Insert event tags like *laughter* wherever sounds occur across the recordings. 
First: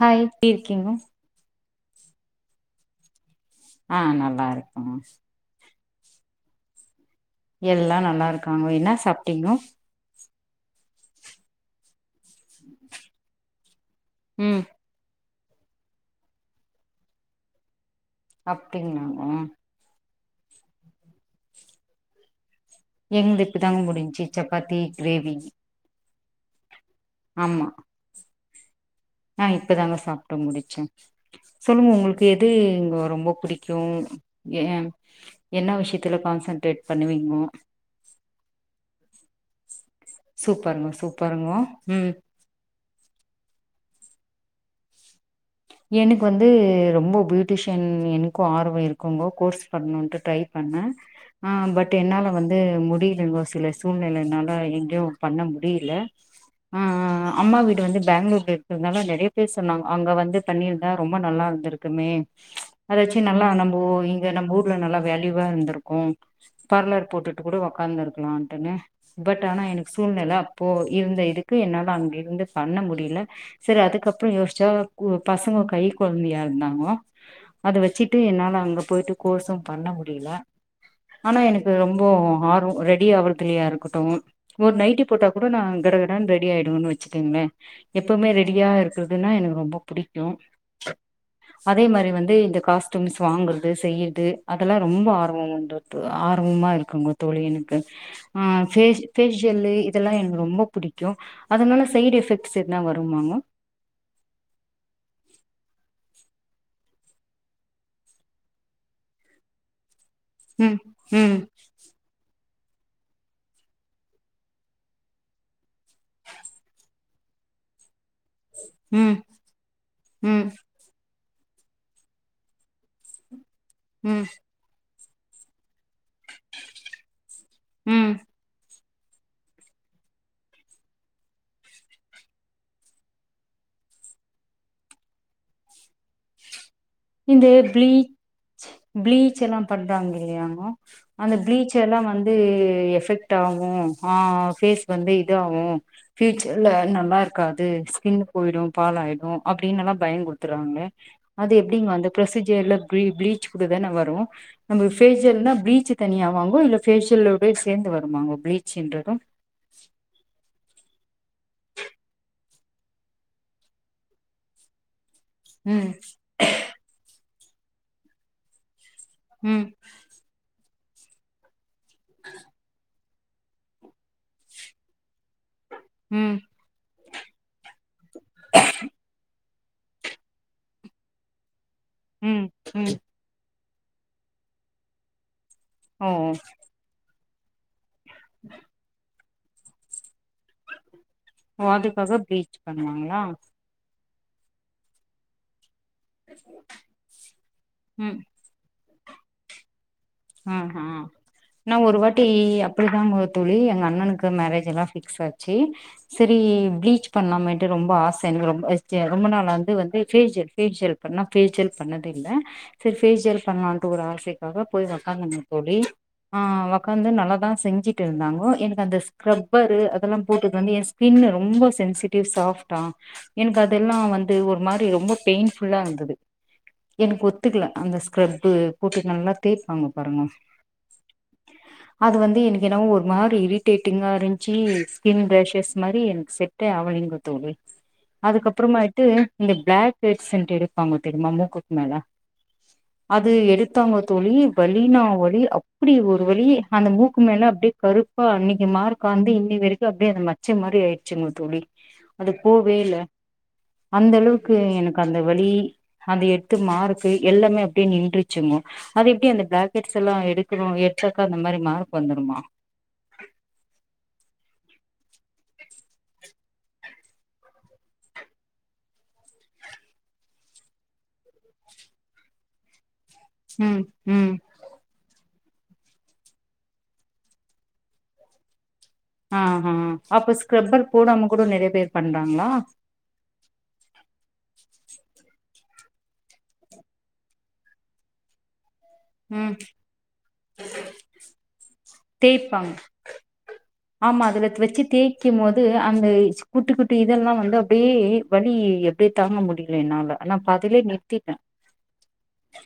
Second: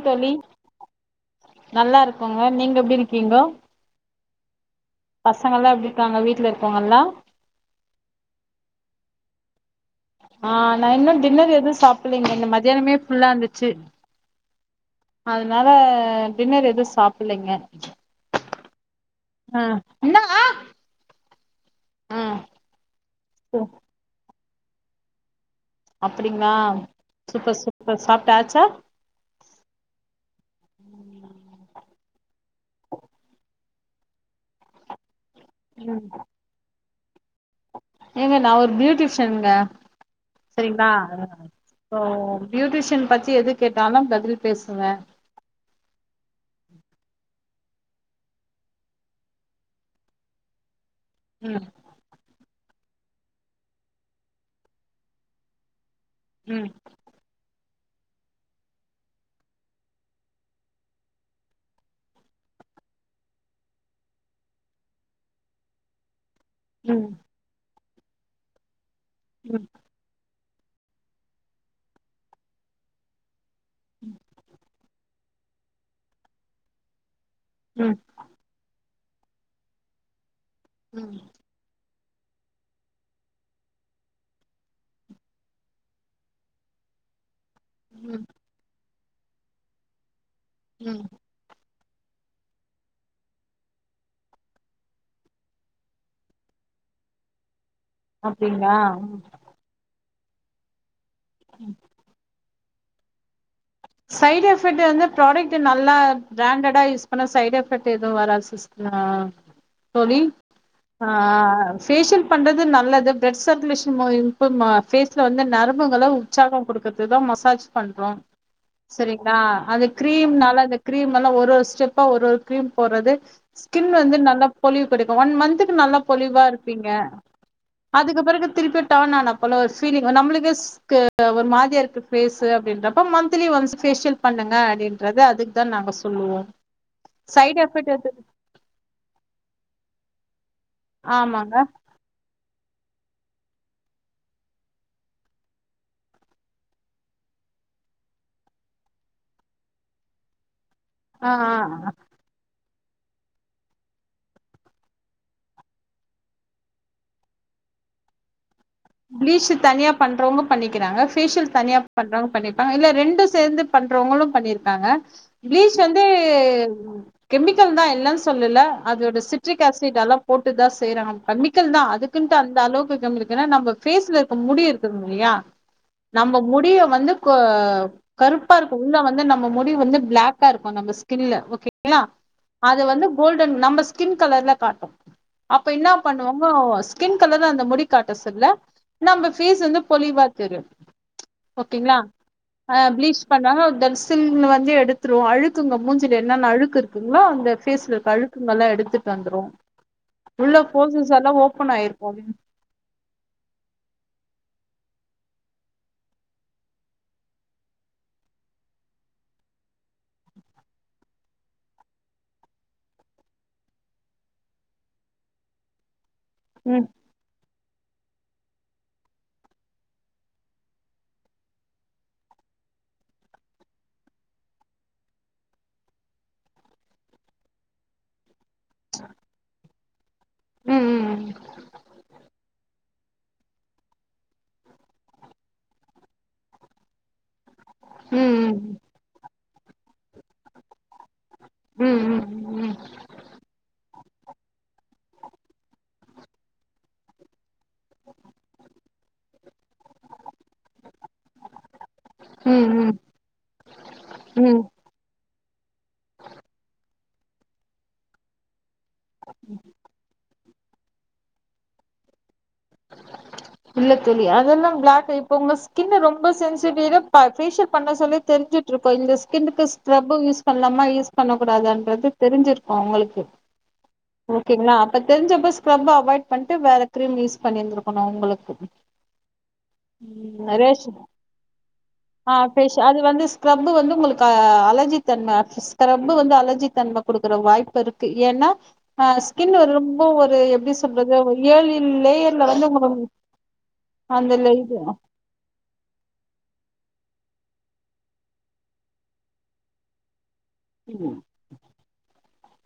Hi தோழி எப்டி இருக்கீங்கோ? நல்லா இருக்கோங்க. நீங்க எப்டி இருக்கீங்கோ? ஆ நல்லா இருக்கோம்மா. பசங்கல்லா எப்டி இருக்காங்க வீட்ல இருக்கவங்கல்லா எல்லா நல்லா இருக்காங்கோ. என்னா சாப்ட்டீங்கோ? ஆ நா இன்னு டின்னர் எது சா ப்பில்லைங்க இந்த மத்தியானமே ஃபுல்லா இருந்துச்சு. ம் அதனால டின்னர் எதுவு சாப்பில்லைங்க. அப்டிங்களாங்கோ? என்ன ஆ ஆ என்து இப்பதாங்கோ முடிஞ்ச்சி. சப்பாத்தி கிரேவி அப்பிடிங்களா? சூப்பர் சூப்பர் சாப்ப டாச்சா ஆஹ் இப்பதாங்க சாப்பிட்டு முடிச்சேன் சொல்லுங்க உங்களுக்கு எது இங்க ரொம்ப பிடிக்கும் உம் என்ன ம் விஷயத்துல கான்சன்ட்ரேட் பண்ணுவீங்க ஏங்க நா ஒரு பியூட்டிஷ் ஷன்ங்க சரிங்ளா சூப்பருங்க சூப்பருங்கோ இப்போ ம் ப்யூட்டிஷன் பத்தி எது கேட்டாலும் பதில் பேசுவேன் எனக்கு வந்து ரொம்ப பியூட்டிஷியன் எனக்கும் ஆர்வம் இருக்குங்கோ கோர்ஸ் பண்ணணும்ட்டு ட்ரை பண்ணேன் ம் ஆஹ் பட் என்னால வந்து முடி முடியலைங்கோ சில சூழ்நிலைனால எங்கேயும் பண்ண முடியல ம் ஆஹ்ஹ் அம்மா வீட்டு வந்து பேங்ளூர்ல இருக்கனால நெறைய பேர் சொன்னாங்க அங்க வந்து பண்ணிருந்தா ரொம்ப நல்லா இருந்திருக்குமே அதாச்சு நல்லா நம்ப இங்க நம்ப ஊர்ல நல்லா வேல்யூவா இருந்திருக்கு ம் பார்லர் போட்டுட்டு கூட உக்காந்துருக்கலான்ட்டுனு பட் ஆனா ம் எனக்கு சூழ்நெல இப்போ இருந்த இதுக்கு என்னால அங்க இருந்து பண்ண முடியல சரி அதுக்கப்றொ யோசிச்சா பசங்க கை கொழந்தையா இருந்தாங்க அத ம் வச்சிட்டு என்னால அங்க போயிட்டு கோர்ஸும் பண்ண முடியல ம் ஆனா எனக்கு ரொம்ப இப்போ ஆர்வ ரெடி ஆவுறதுலயா இருக்கட்டு ஒரு நைட்டி போட்டா கூட நா கடகடனு ரெடி ஆயிடுவேனு வெச்சுக்கோங்களே ம் எப்பவுமே ரெடியா இருக்கு இதுன்னா எனக்கு ரொம்ப *unintelligible* ம் அதே மாரி வந்து இந்த காஸ்டூம்ஸ் வாங்குறது செய்யுறது அதெல்லா ரொம்ப ஆர்வம்ண்டு ஆர்வமாக இருக்குங்க தோழி ஆ அப்டிங்களா ஃபேஸ் ம் ஃபேஸ்யெல்லு இதெல்லா எனக்கு ரொம்ப புடிக்கு அதனால செய்டு எஃபெக்ட்ஸ் சரி தா வருமாங்க சைடு எஃபெக்ட்டு வந்து ஃப்ராடெக்டு நல்லா பிரேண்டடா யூஸ் பண்ணா சைடு எஃபெக்ட்டு எதுவு வராது யூஸ் பண்ணா தோழி ம் ஆ ம் ஃபேஷியல் பண்றது நல்லது டெட் செலிஷன்ஸ்லா போயிட்டு மா ஃபேஸ்ல வந்து நரம்புகல்லா உற்சாகோ குடுக்குறதுதா மசாஜ் பண்றோ ம் சேரிங்களா அந்த ம் கிரீம்னால அந்த கிரீம் து நால்ல ஒரு ஒரு ஸ்டெப்பா ஒரு ஒரு கிரீம் போறது ஸ்கின் வந்து ம் நல்லா பொலிவு த்து எடுக்க ஒன் மந்த்துக்கு நல்லாப் பொளிவா இருப்பீங்க ம் அதுக்கு பெறகு திரப்ப டவுன்னானா போல ஒர் பீலிங்கு நம்ளுக்கு ஒரு மாரியா இருக்கு பேசு அப்டின்றப் அப்ப மந்த்திலி ஒன்ஸ் பேஷியல் பண்ணுங்க அப்டின்றது அதுக்குதா நாங்க சொல்லுவோ இந்த சைட் எஃபெக்ட் எது பிளீச் பிளீச் எல்லாம் பண்றாங்கள் தெரியும் அந்த ஆமாங்க பிளீச்ச எல்லாம் வந்து எ எஃபெக்ட் ஆகு ஃபேஸ்க்கு வந்து இது ஆகு ஃபியூச்சர்ல நல்லா இருக்காது ஸ்கின்னு போயிடும் பால் ஆயிடு அப்டின்னு எல்லா பயன் புடுத்துறாங்க ஆ ஆ ஆ எப்டிங்க அந்த ஃப்ரொசிஜியர்ல பிளீ பிளீச் கூடதான வரு நம்ம பேஷியல்னா பிளீச் தனியா வாங்குவோ இல்ல பேஷியலோடயே சேந்து வருமாங்க பிளீச் பிளீச்சு தனியா பண்றவங்க பண்ணிக் கிறாங்க பேஷியல் தனியா பண்றவங்க பண்ணிப்பாங்க இல்ல ரெண்டு சேந்து பண்றவங்களு பண்ணிருக்காங்க பிளீச் ம் வந்து கெமிக்கல்தா இல்லன் சொல்லுல அதோட சிட்ரிக் ம் ஏசிட் எல்லாம் போட்டுதாஸ் செய்யறாங்க கெமிக்கல்தா அதுக்குன்டு அந்த அளவுக்கு கெமிக்கல நம்ம பேஸ்ல இருக்க முடி இருக்குதுங் இல்லியா நம்ப ம் முடிய வந்து கருப்பா இருக்கு உள்ள வந்து நம் நம்ம முடி வந்து பிளாக்கா இருக்கு நம்ம ஸ்கின்ல ஓகே ங்ளா ம் அது ம் வந்து கோல்டன் நம்பஸ் ஸ்கின் கலர்ல காட்டு அப்ப என்ன ஓ பண்ணுவாங்கோ ஸ்கின் கலர்ல அந்த முடிக்காட்ட சொல்ல நம்ம ஃபேஸு வந்து பொலிவா தெரியு ஓ ஓகேங்களா அதுக்காக ப்ளீச் அ பண்ணுவாங்களா பிளீச் பண்ணாங்க டெட்ஸ் ச்சுன் வந்து எடுத்துருவோ அழுத் து உங்க மூஞ்சில என்னென்ன அழுக்கு இருக்குங்ளோ அந்த பேஸ்ல இருக்க அழுக்குங்கல்லா எடுத்துட் தந்துரும் ம் ம் நா ஒரு வாட்டி ஆயிருக்கு அப்டிதாங்கோ தோழி எங்க அண்ணனுக் கு மேரேஜ் எல்லா ஃபிக்ஸ் ஆச்சு சரி பீலீச் பண்ணலமேட்டு ரொம்ப ஆசை எங்களுக் ரொம் ரொம்ப நாள் வந்து ஃபேஷியல் ஃபேஷியல் பண்ண ஃபேஷியல் பண்ணது இல்ல சரி ஃபேஷியல் பண்ணலாம் ஒரு ஆசைக்காக போய் *unintelligible* தோழி ஆ ம் ஓக்காந்து நல்லதா செஞ்சு இருந்தாங்கோ என்க்கு அந்த ஸ்க்ரப்பரு அதெல்லாம் போட்டுது வந்து என் ஸ்கின்னு ரொம்ப சென்சிடிவ் சாஃப்டா என்க்கு அதெல்லாம் வந்து ஒரு மாரி ரொம்ப பெயின்ஃபுல்லா இருந்தது என்க்கு ஒத்துக்கல அந்த ஸ்கரப்பு போட்டு நல்லா தேய்ப்பாங்க பாருங்க ம் ம் அது வந்து எனக்கு என்னவோ ஒரு மாரி இரிட்டேட்டிங்கா இருஞ்ச்சு ஸ்கின் ரேஷஸ் மாரி எனக்கு செட்ட ஆவலிங்கோ தோழி ம் அதுக் ம் அப்புறமாயிட்டு இந்த ப்ளாக் பெர்சென்ட் எடுப்பாங்க தெரிம்மா மூக்குக்கு மேல ம் ம் அது எடுத்தவங்க தோழி வலின்னா வலி அப்டி ஒரு வலி அந்த மூக்கு மேல அப்டியே கருப்பா அன்னிக்கு மார்க்காந்து இன்னிவரைக்கும் அப்டியே அந்த மச்சை மாரி ஆயிச்சுங்க தோழி அது ம் போவே ம் இல்ல அந்த அளவுக்கு ம் ம் எனக்கு அந்த வலி அந்த எடுத்த மார்க்கு எல்லாமே அப்டியே நின்றுச்சுங்கோ அது எப்டி அந்த ப்ளாக்கெட்ஸ்ல்லா எடுக்கணும் எத்தக்கா அந்த மாரி மார்க்கு வந்துரும்மா இல்ல தோழி அதெல்லா ப்ளாக் இப்ப உங்க ஸ்கின்னு ரொம்ப சென்சிட்டிவ் பா ஃபேஷியல் பண்ண சொல்லி தெரிஞ்சுட்டு இருக்கோ இந்த ஸ்கின்னுக்கு ஸ்க்ரப்ப யூஸ் பண்லாமா யூஸ் பண்ண கூடாதன்றது தெரிஞ்சிருக்கும் உங்களுக் ம் ம் ஓகேங்களா அப்ப தெரிஞ்சப்ப ஸ் கிரப்ப அவாய்ட் பண்ட்டு வேற கிரீம் யூஸ் பண்ணியிருந்துக்கணும் உங்களுக் ஓ ஆஹா அப்ப அ ஸ்க்ரப்பர் ரேஷ் போடாம கூட நெறைய பேர் ஆ பண்றாங்களா ஃபேஷ் அது வந்து ஸ்கரப் வந்து உங்களுக் ஆ அலர்ஜி தன்ம்ம *unintelligible* ரொம்ப வந்து அலர்ஜி தன்ம குடுக்குற வாய்ப்பு இருக்கு ஏன்னா ஆ ம் ஸ்கின்னு ரொம்ப ஒரு எப்டி சொல்றது ஒரு ஏழில் ப்ளேயர்ல வந்து தேய்ப்பாங்க உங்க உ ஆமா அதுல வச் வச்சு தேய்க்கும் போது அந்த குட்டி குட்டி இதெல்லாம் வந்து அப்டியே வலி எப்டியே தாங்க முடியல என்னால நா பாதிலே நிற்த்திட்டே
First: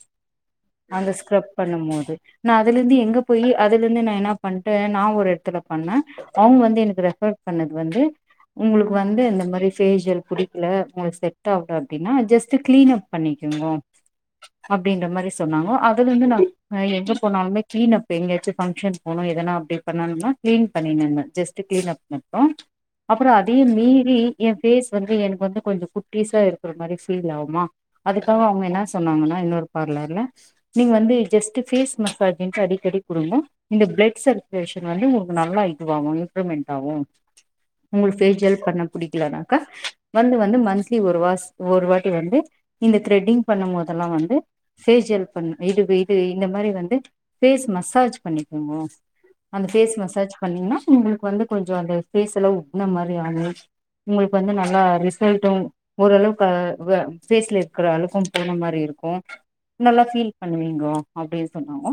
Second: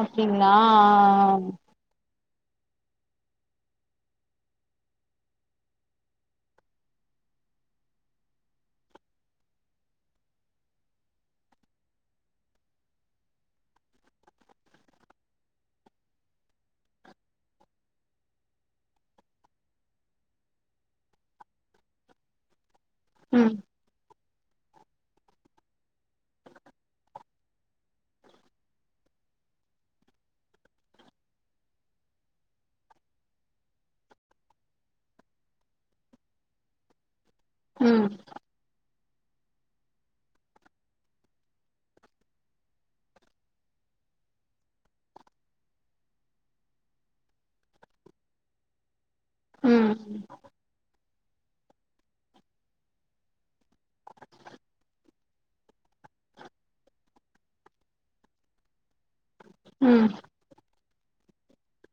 அப்டிங்களா அந்த ஸ்க்ரப் பண்ணும் போது நா அதுல இருந்து எங்க போய் அதுல இருந்து நா என்ன பண்ட்டே நா ஒரு எடத்துல பண்ணே அவுங்க வந்து எனக்கு ரெஃபர் பண்ணது வந்து உங்களுக்கு வந்து இந்த மாரி ஃபேஷியல் புடிக்கல எனக் செட் ஆவல அப்படின்னா ஜஸ்ட் கிளீன் அப் பண்ணிக்கோங்க அப்டின்ற மாரி சொன்னாங்கோ அதுல இருந்து நாங் எங்க போனாலுமே கிளீன் அப் எங்கயாச்சும் ஃபங்க்ஷன் போனும் எதனா அப்டி பண்ணும் கிளீன் பண்ணினு இருந்தோம் ஜஸ்ட் கிளீன் அப் மட்டும் அப்புறம் ம் அதையு மீறி என் பேஸ் வந்து எனக்கு வந்து கொஞ்சம் குட்டீஸா இருக்கற மாரி பீல் ஆவும்மா அதுக்காக அவுங்க என்ன சொன்னாங்கன்னா இன்னொர் பார்லர்லா நீங்க வந்து ஜஸ்ட் பேஸ் மசாஜ் அடிக்கடி கொடுங்கோ இந்த ப்ளட் சர்க்குலேஷன் வந்து உங்களுக்கு நல்லா இதுவாகும் இம்ப்ரூவ்மெண்ட் ஆகும் ம் உங்களுக்கு ஃபேஷியல் பண்ண புடிக்கலனாக்கா வந்து வந்து மந்த்லி ஒரு வாஸ் ஒரு வாட்டி வந்து இந்த த்ரெட்டிங் பண்ணும்போதெல்லாம் வந்து ஃபேஷியல் இது இது இந்த மாரி வந்து பேஸ் மசாஜ் பண்ணிக்கோங்க அந்த ஃபேஸ் ம் மசாஜ் பண்ணீங்கன்னா உங்க வந்து கொஞ்சோ அந்த ஃபேஸ்ல என்ன மாரி ஆகு உங்களுக்கு வந்து நல்லா ரிசல்ட்டு ஓரளவுக்கு ஃபேஸ்ல இருக்குற அளவுக்கும் போன மாரி இருக்கு நல்லா ம் ஃபீல் பண்ணுவீங்கோ அப்டின் சொன்னாங்கோ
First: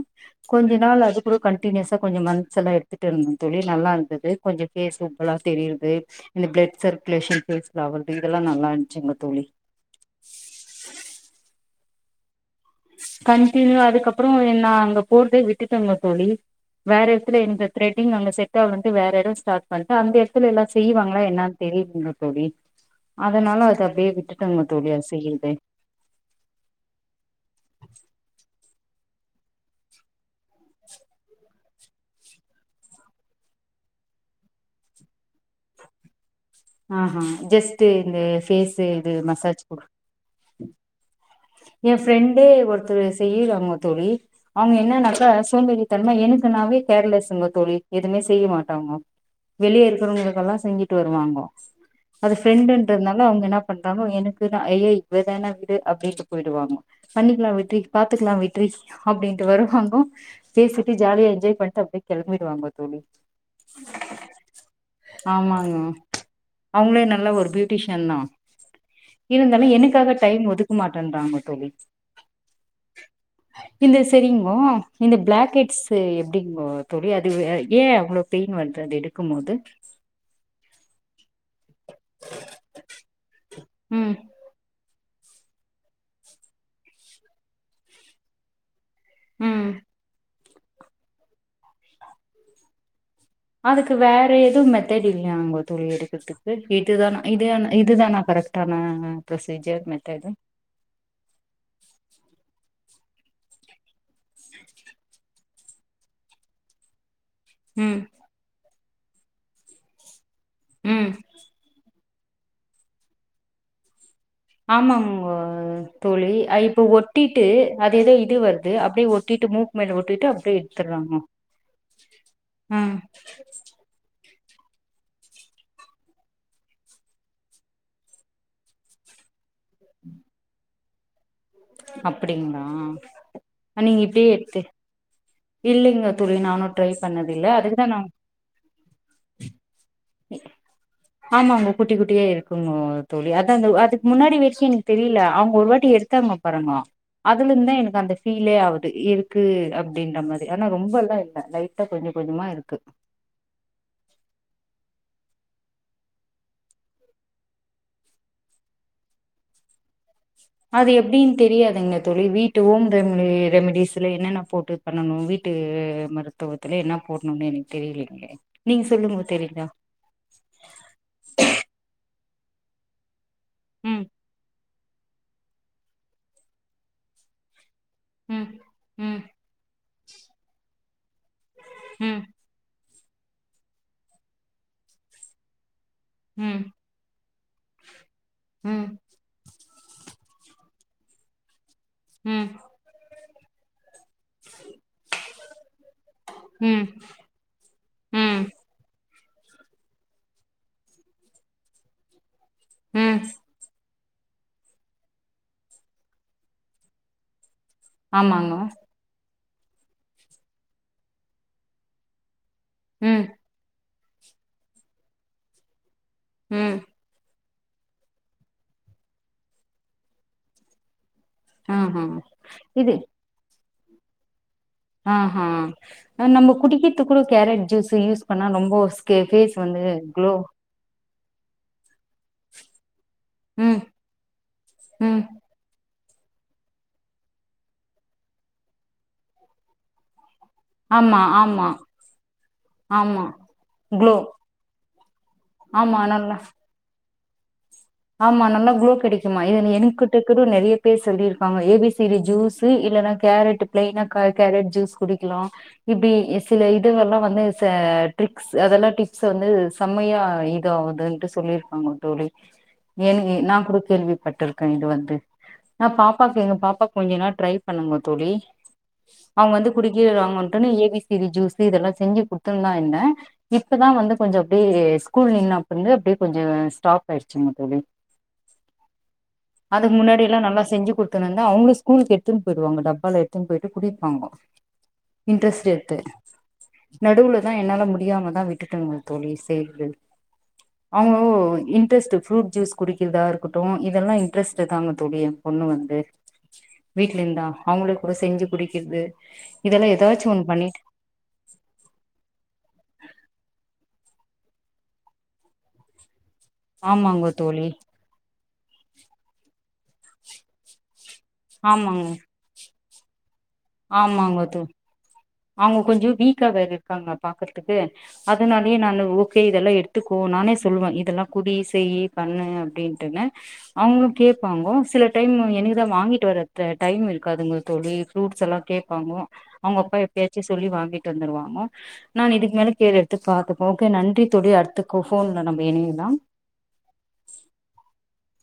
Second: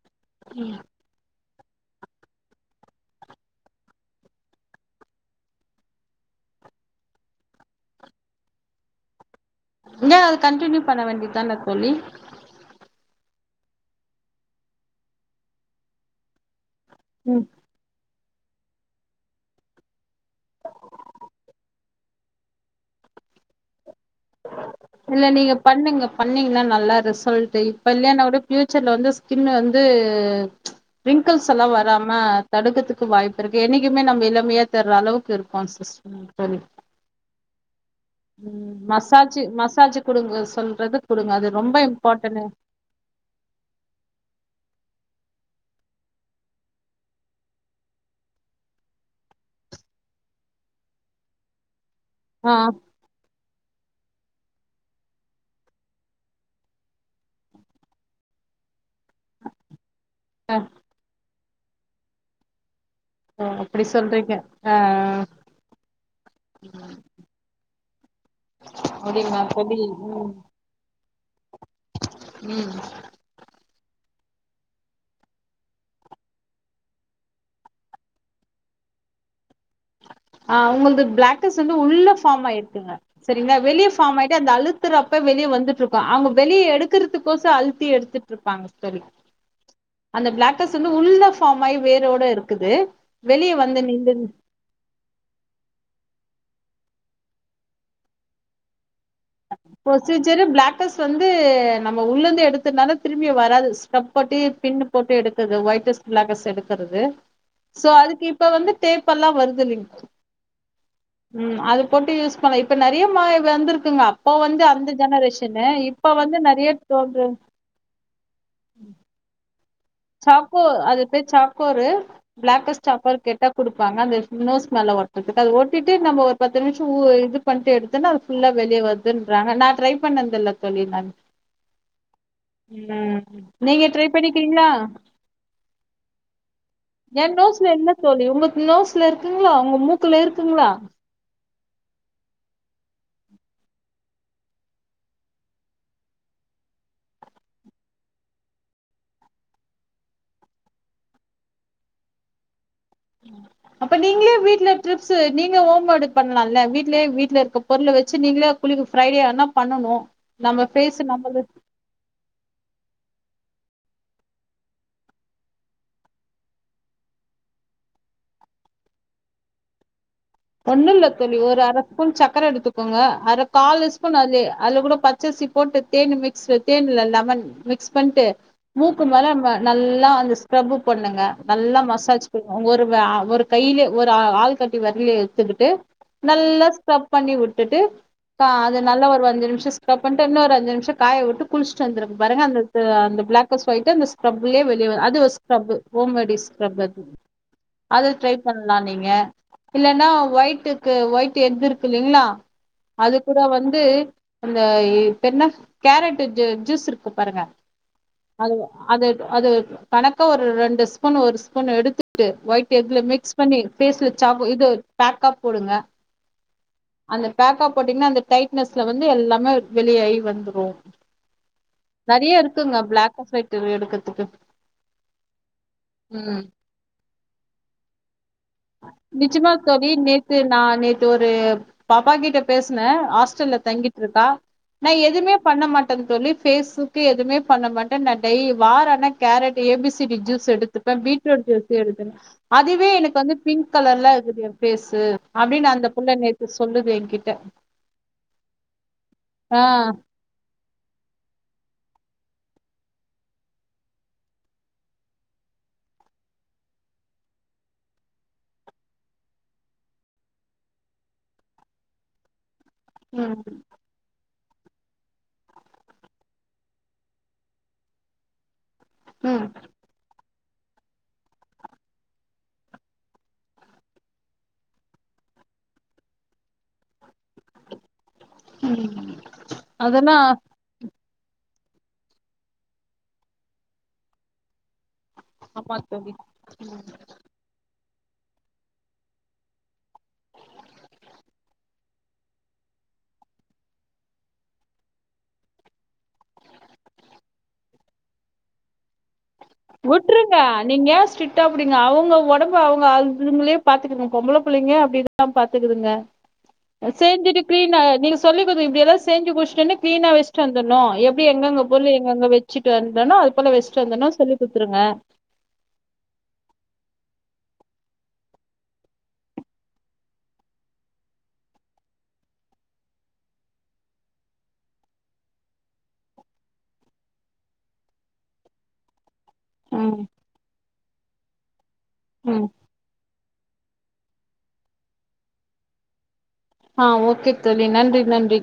கொஞ்ச நாள் அது குடு கண்டினியூஸா கொஞ்ச மந்த்துல்ல எடுத்துட்டு இருந்த தோழி நல்லா இருந்தது கொஞ்ச ஃபேஸு இப்பல்லா தெரியிருது இந்த பிளெட் சர்க்குலேஷன் ஃபேஸ்ல வந்துட்டு இதெல்லா நல்லா இருந்துச்சுங்க தோழி என்ன அது கண்டினியூ பண்ண வேண்டிதான தோழி கண்டினியூ அதுக்கப்புறோ நா அங்க போறதயே விட்டுட்டங்க தோழி வேற எடத்துல ம் இந்த த்ரெட்டிங் அங்க செட் ட்டோ வன்ட்டு வேற எடோ ஸ்டாட் பண்டா அந்த எடத்துல எல்லா செய்வாங்களா என்னான் தெரியிலங்க தோழி அதனால அத அப் இல்ல நீங்க பண்ணுங்க பண்ணீங்கன்னா நல்லா ரிசல்ட்டு கல்யாணோங் கூடப் ஃபியூச்சர்ல வந்து ஸ்கின்னு வந்து ரிங்கல்ஸ் எல்லா வராம தடுக்குறதுக்கு வாய்ப்பு இருக்கு என்னைக்குமே நம்ம இளமையா தர்ற அளவுக்கு இருக்கும் சிஸ்டர் தோழி ஆஹா ஜெஸ் ம் மசாஜு மசாஜு குடுங்க சொல்றது குடுங்க அது ரொம்ப எ இம்பார்ட்டன்னு ஃப்ரெண்டே ஒருத்தரு செய்யறாங்க தோழி அவங்க என் என்னன்னாக்கா சோம்பேரி தனமா எனக்கு நாவே கேர்லஸுங்க தோழி எதுமே செய்ய மாட்டாங்கோ வெளிய இருக்குறவங்களுக்கெல்லா செஞ்சுட்டு வருவாங்கோ அது ஆ ஃப்ரெண்டுன்றதுனால அவங்கன்னாப் பண்றாங்கோ எனக்கு நா ஐயையோ இதான விடு அப்டின்னு போயிடுவாங்கோ பண்ணிக்கலா விட்று பாத்துக்கலா விட்று அப்டின்ட்டு வருவாங்கோ அ பேசிட்டு ஜாலியா என்ஜாய் வன்ட்டு அப்டியே கெளம்பிடுவாங்கோ தோழி அப்டி சொல்றீங்க ஆ ஆமாங் அவங்களே நல்லா ஒரு பியூட் பியூட்டிஷன்தா அப்டிங்களா இருந்தாலு தோழி எனக்காக ம் டைம் ஒதுக்க மாட் ட்ருந்தங்கோ தோழி ம் இந்தஸ் தெரிமோ இந்த பிளாக் ஹெட்ஸ்ஸு எப்டிங்கோ தோழி அது ஏ அவ்ளோ பெயின் வருது அது எடுக்கும் போது ஆ உங்கள்து பிளேகெட்ஸ் வந்து உள்ள ஃபாம் ஆயிருக்குங்க செரிங்களா வெளிய ம் ஃபாம் ஆயிட்டு அந்த அழுத்துறப் போ வெளிய வந்துட்டு இருக்கு அவங்க வெளிய எடுக்குறதுக்கொசோ அழுத்தி எடுத்துட்டு இருப்பாங்க தெர்ல ம் இந்த பிளேகெட்ஸ் வந்து உள்ள ஃபாம் ஆயி வேரோட இருக்குது வெளிய வந்து அதுக்கு நிண்டு வேற எது மெத்தேடு இல்லையாங்கோ தோழி எடுக்குறதுக்கு? இதுதானா இதுதானா இதுதானா கரெக்டான ப்ரொசீஜர் மெத்தடு ப்ரொசீஜரு பிளாக்கஸ் வந்து நம்ம உள்ள இருந்து எடுத்ததுனால திரும்பியு வராது ஸ்க்ரப் போட்டு பின்னு போட்டு எடுக்கறது ஒயிட்டஸ் பிளாக்கஸ் எடுக்கறது சோ ம் அதுக்கு இப்ப வந்து டேப் எல்லா வருது இல்லைங் ம் போட்டு யூஸ் பண்லா இப்ப நெறைய மாடல் வந்திருக்குங்க வந்து அந்த ஆமாங்கோ ஜெனரேஷனு இப்ப தோழி வந்து ஆ நெறைய இப்ப தோன்ற ஒட்டிட்டு அது ஏதோ இது வருது அப்டியே ஒட்டிட்டு மூ சாக்கோ அது பேரு சாக்கோரு பிளாக்கஸ் ம் சாக்கோரு கேட்டா குடுப்பாங்க அந்த நோஸ் மேல ஒட்றதுக்கு அத ஒட்டிட்டு நம்ம ஒரு பத்து நிமிஷோ ஊ இது பண்ட்டு எடுத்தோன்னா அது ஃபுல்லா வெளிய வருதுன்றாங்க நா ட்ரை பண்ணதில்ல தோழி நானு அப்டிங்களா ம் நீங்க ட்ரை இப்டியே எடுத்து பண்ணிர்க்கிறீங்களா? இல்லைங்க தோழி நானும் ட்ரை யேன் பண்ணதில்ல நோஸ்ல இல்ல அதுக்குதான் நான் தோழி உங்க நோஸ்ல இருக்குங்ளா உங்க மூ ஆமாங்கோ குட்டி குட்டியா இருக்குங்கோ தோழி அதா அந்த அதுக்கு முன்னாடி வரைக்கு எனக்கு தெரியல அவங்க ஒரு வாட்டி எடுத்தாங்க பாருங்கோ அதுல இருந்துதா எனக்கு அந்த ஃபீலே ஆவுது இருக்கு அப்டின்ற மாதிரி ஆனா ரொம்ப எல்லா இல்ல லைட்டா கொஞ்ச கொஞ்சமா இருக்கு. அப்ப நீங்களே வீட்ல ட்ரிப்ஸு நீங்க ஹோம் மேடு பண்லால்ல வீட்லயே வீட்ல இருக்க பொருள வச்சு நீங்களே குளிக்க ஃப்ரைடே ஆனா பண்ணனு அது எப்டின்னு தெரியாதுங்க தோழி வீட்டு ஓன் ரெம்டி ரெமிடீஸ்ல என்னென்ன போட்டு பண்ணணு வீட்டு மருத்துவத்துல என்னா போடணுன்னு எனக்கு தெரியலைங்களே நீங்க சொல்லுங்க தெரிஞ்சா ஒண்ணுல்ல தோழி ஒரு அர ஸ்பூன் சக்கர எடுத்துக்கோங்க அர காலு ம் ஸ்பூன் அதுலயே அதுல கூடோ பச்சரிசி போட்டு தேனு மிக்ஸு தேனு இல்ல லெமன் மிக்ஸ் பண்ட்டு ம் மூக்கு ம் மேல நம்ம நல்லா கொஞ்ச ஸ்க்ரப்பு பண்ணுங்க நல்லா ம் மசாஜ் குடுங்க உங்க ஒரு வா ஒரு கையிலயே ஒரு ஆள்காட்டி வெரல்லயே செஞ்சிட்டு ம் நல்லா ஸ்க்ரப் பண்ணி விட்டுட்டு ஆ அது ம் நல்லா ஒரு அஞ்சு நிமிஷோ ஸ்கிரப் பண்ட்டு இன்னொரு அஞ்சு நிமிஷோ காய வுட்டு குளிச் சு வந்தறப்ப பாருங்க ம் அந்த த அந்த பிளாக் கஸ் போயிட்டு அந்த ஸ்க்ரப்லயே வெளிய வ அது ஒரு ஸ்க்ரப்பு ஹோம் மேடு ஸ்க்ரப்பு ம் அத ட்ரை ம் பண்லா நீங்க இல்லன்னா ஒய்ட்டுக்கு ஒய்ட் எக்கு இருக்கு இல்லைங்களா அது ம் கூட வந்து அந்த இப்ப என்ன கேரட்டு ஜே ஜூஸு இருக்கு பாருங்க ஆமாங்க அது அது அது கணக்கா ஒரு ரெண்டு ஸ்பூனு ஒரு ஸ்பூனு எடுத்துட்டு ஒயிட் எங்குல ம் மிக்ஸ் பண்ணி பேஸ்ல சாக்கோ இது பேக்கப் போடுங்க உம் பேக்கப் போட்டீங்கன்னா அந்த டைட்னஸ்ல வந்து எல்லாமே வெளியாயி வந்துரும் ஆஹா நெறைய இருக்குங்க பிளாக் *unintelligible* ஒயிட் எடுக்கறதுக்கு அ ஆ ம் நம்ம குடிக்கீத்துக்கு கூட கேரட் ஜூஸ்யூஸ் பன்னா ரொம்பஸ்கர்பேஸ் வந்து குளோ து ஒரு பாப்பா கிட்ட பேசன ஹாஸ்டல்ல ம் தங்கிட்டு இருக்கா நா ம் எதுவுமே பண்ண மாட் *unintelligible* தோழி பேசஸ்க்கு எதுவுமே பண்ண மாட்டே நா டெய் வாரான கேரட் ஏபிசிடி ஜூஸ் எடுத்துப்பே ஆமா பீட்ரூட் ஆமா ஜூஸ் எடுத்து அதுவே எனக்கு ஆமா வந்து பிங்க் கலர்லா க்ளோ இருக்குது என் ஃபேஸ் து அப்படின்னு அந்த ஆமா புள்ள நல்லா நேத்து சொல்லுது எ கிட் த ஆமா நல்லா குளோ கிடைக்குமா இது என்கிட்டகூட நெறைய பேர் சொல்லியிருப்பாங்க ஏபிசிரி ஜூஸ் இல்லைன்னா கேரட் பிளைனா க கேரட் ஜூஸ் குடிக்கலா இப்படி சில இது எல்லா வந்து ச ட்ரிக்ஸ் அதெல்லா டிப்ஸ் வந்து செம்மையா இது ஆகுதுன்ட்டு சொல்லியிருப்பாங்க தோழி எனங்க நா ம் கூட கேள்விப்பட்டுருக் கழண்டு வந்து ந பாப்பாக்கு எங்க பாப்பா கொஞ்ச நாள் ட்ரை பண்ணுங்க தோழி ம் அவங்க வந்து குடிக்கிவேண்ணா நானு ஏபிசி ஜூஸ் இது எல்லா செஞ்சு குடுத்து இருந்த என்ன இப்பதா வந்து கொஞ்சோ அப்படியே ஸ்கூல் நின்னப்றம் அப்படியே கொஞ்சோ ஸ்டாப் ஆயிடுச்சுங்க தோழி அதுக்கு அதெல்லா முன்னாடி எல்லா நல்லா செஞ்சு கொடு கு வந்த அவங்க ஸ்கூலுக்கு எடுத்துன்னு போயிடுவாங்க டப்பால எடுத்துன்னு போயிட்டு குடிப்பாங்க இன்ட்ரெஸ்ட் ஆமா எத்து தோழி நடுவுலதா என்னால முடி தெரியாம தா விட்டுட்டங்க தோழி சேந்து அவங்க இன்ரெஸ்ட்டு ப்ரூ ஜூஸ் குடிக்கிறதா இருக்கட்டு இதெல்லா இன்ட்ரெஸ்டு தாங்க தோழி என் பொண்ணு வந்து வீட்ல இருந்தா அவங்களே கூட செஞ்சு குடிக்கிறது இதெல்லா ஏதாச்சு விட்ருங்க ஒண்ணு பண்ணி நீங்க ஏ ஸ்ட்டா புடிங்க அவங்க உடம்பு அவங்க அதுங்களே பாத்துக்கங்க பொம்பளை பிள்ளைங்க அப்படிதா பாத்துக்குதுங்க ஆமாங்க செஞ்சுட்டு தோழி கீளினா நீங்க சொல்லி *inaudible* இப்டியல்லா செஞ்சு முட்ச்டஒன்னே கீளீனா வச்சிட்டு வந்துரனு எப் கி எங்கங்க பொர்ல ஆமாங்க எங்கங்க வெச்சி *unintelligible* போல வெஸ்டு வந்தனா சொல்லு ஆமாங்க தோ குட்த்துருங்க அவங்க கொஞ்சோ வீக்கா வேர இருக்காங்க பாக்றதுக்கு அதனாலயே நானு ஓகே இதெல்லா எடுத்துக்கோ நானே சொல்லுவே இதெல்லா குடி செய்யி பண்ணு அப்டின்ட்டுனு அவங்களு கேப்பாங்க சில டைம் எனக்கு தா வாங்கிட்டு வர டைம் இருக்காதுங்க தோழி ஃப்ரூட்ஸ் எல்லா கேப்பாங்க அவங்கப்பா ம் எப் சொல்லி வாங்கிட்டு வந்துருவாங்க நா ம் இதுக்கு மேல கேர் எடுத்து பாக்கு ஓகே நன்றி தோழி அடுத்துக்கு ஃபோன்ல நம்ம இனையலா ஆ ஓகே தோழி நன்றி நன்றி